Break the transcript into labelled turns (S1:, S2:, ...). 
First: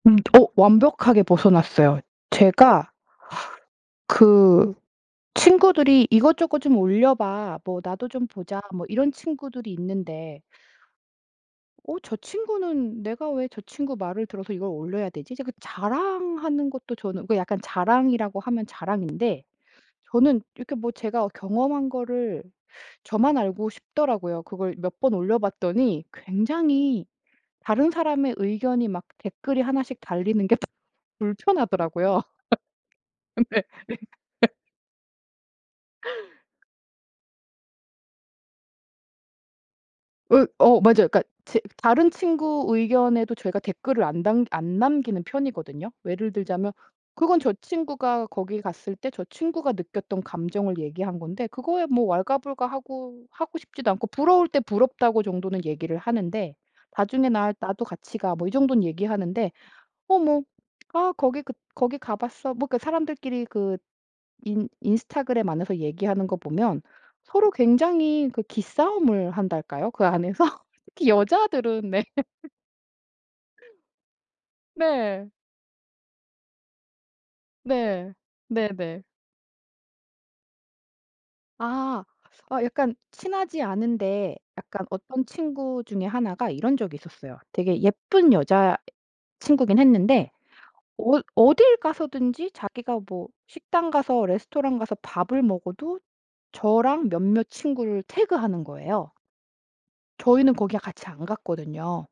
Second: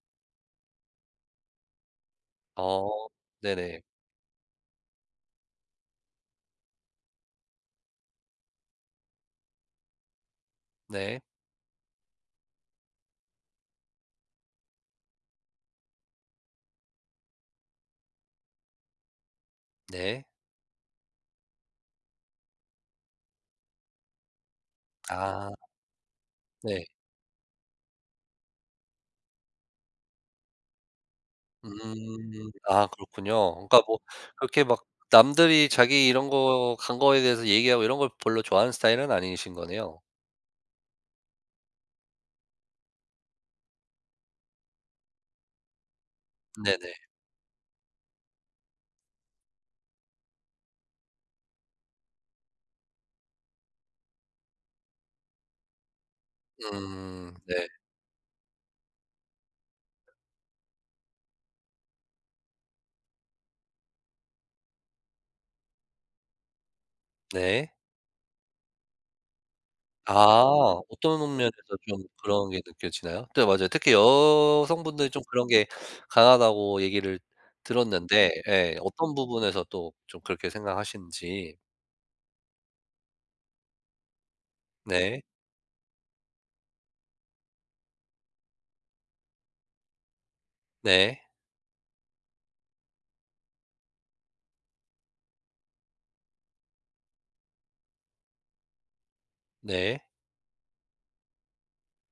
S1: 음. 어. 완벽하게 벗어났어요.
S2: 어.
S1: 제가
S2: 네네.
S1: 그 친구들이 "이것저것 좀 올려 봐. 뭐 나도 좀 보자." 뭐 이런 친구들이 있는데
S2: 네.
S1: 어 저 친구는 '내가 왜 저 친구 말을 들어서 이걸 올려야 되지?' 이제 그 자랑하는 것도 저는 그 약간 자랑이라고 하면 자랑인데
S2: 네.
S1: 저는 이렇게 뭐 제가 어 경험한 거를 저만 알고 싶더라고요. 그걸 몇 번 올려
S2: 아.
S1: 봤더니
S2: 네.
S1: 굉장히 다른 사람의 의견이 막 댓글이 하나씩 달리는 게 불편하더라고요.
S2: 음. 아 그렇군요.
S1: 네. 그러니까
S2: 그러니까 뭐
S1: 네.
S2: 그렇게 막 남들이 자기 이런 거 간 거에 대해서 얘기하고 이런 걸 별로 좋아하는 스타일은 아니신 거네요?
S1: 으 어 맞아요. 그러니까 제 다른 친구 의견에도 제가 댓글을 안 담 안 남기는 편이거든요. 예를 들자면
S2: 네네.
S1: 그건 저 친구가 거기 갔을 때 저 친구가 느꼈던 감정을 얘기한 건데 그거에 뭐 왈가불가하고 하고 싶지도 않고 부러울 때 "부럽다."고 정도는 얘기를 하는데 "나중에
S2: 음.
S1: 나
S2: 네.
S1: 나도 같이 가." 뭐 이 정도는 얘기하는데 "어 뭐 아 거기 그 거기 가 봤어." 뭐 그 사람들끼리 그 인 인스타그램 안에서 얘기하는 거 보면 서로
S2: 네.
S1: 굉장히 그 기싸움을 한달까요? 그 안에서?
S2: 아.
S1: 특히
S2: 어떤 면에서
S1: 여자들은 네.
S2: 좀 그런 게 느껴지나요? 네 맞아요. 특히 여성분들이 좀
S1: 네.
S2: 그런 게 강하다고 얘기를
S1: 네.
S2: 들었는데 예.
S1: 네네.
S2: 어떤 부분에서 또 좀 그렇게 생각하시는지.
S1: 아. 아 약간 친하지 않은데 약간
S2: 네.
S1: 어떤 친구 중에 하나가 이런 적이 있었어요. 되게 예쁜 여자 친구긴 했는데
S2: 네.
S1: 어이 어딜 가서든지 자기가 뭐 식당 가서 레스토랑 가서 밥을 먹어도 저랑 몇몇 친구를 태그하는 거예요.
S2: 네.
S1: 저희는 거기에 같이 안 갔거든요.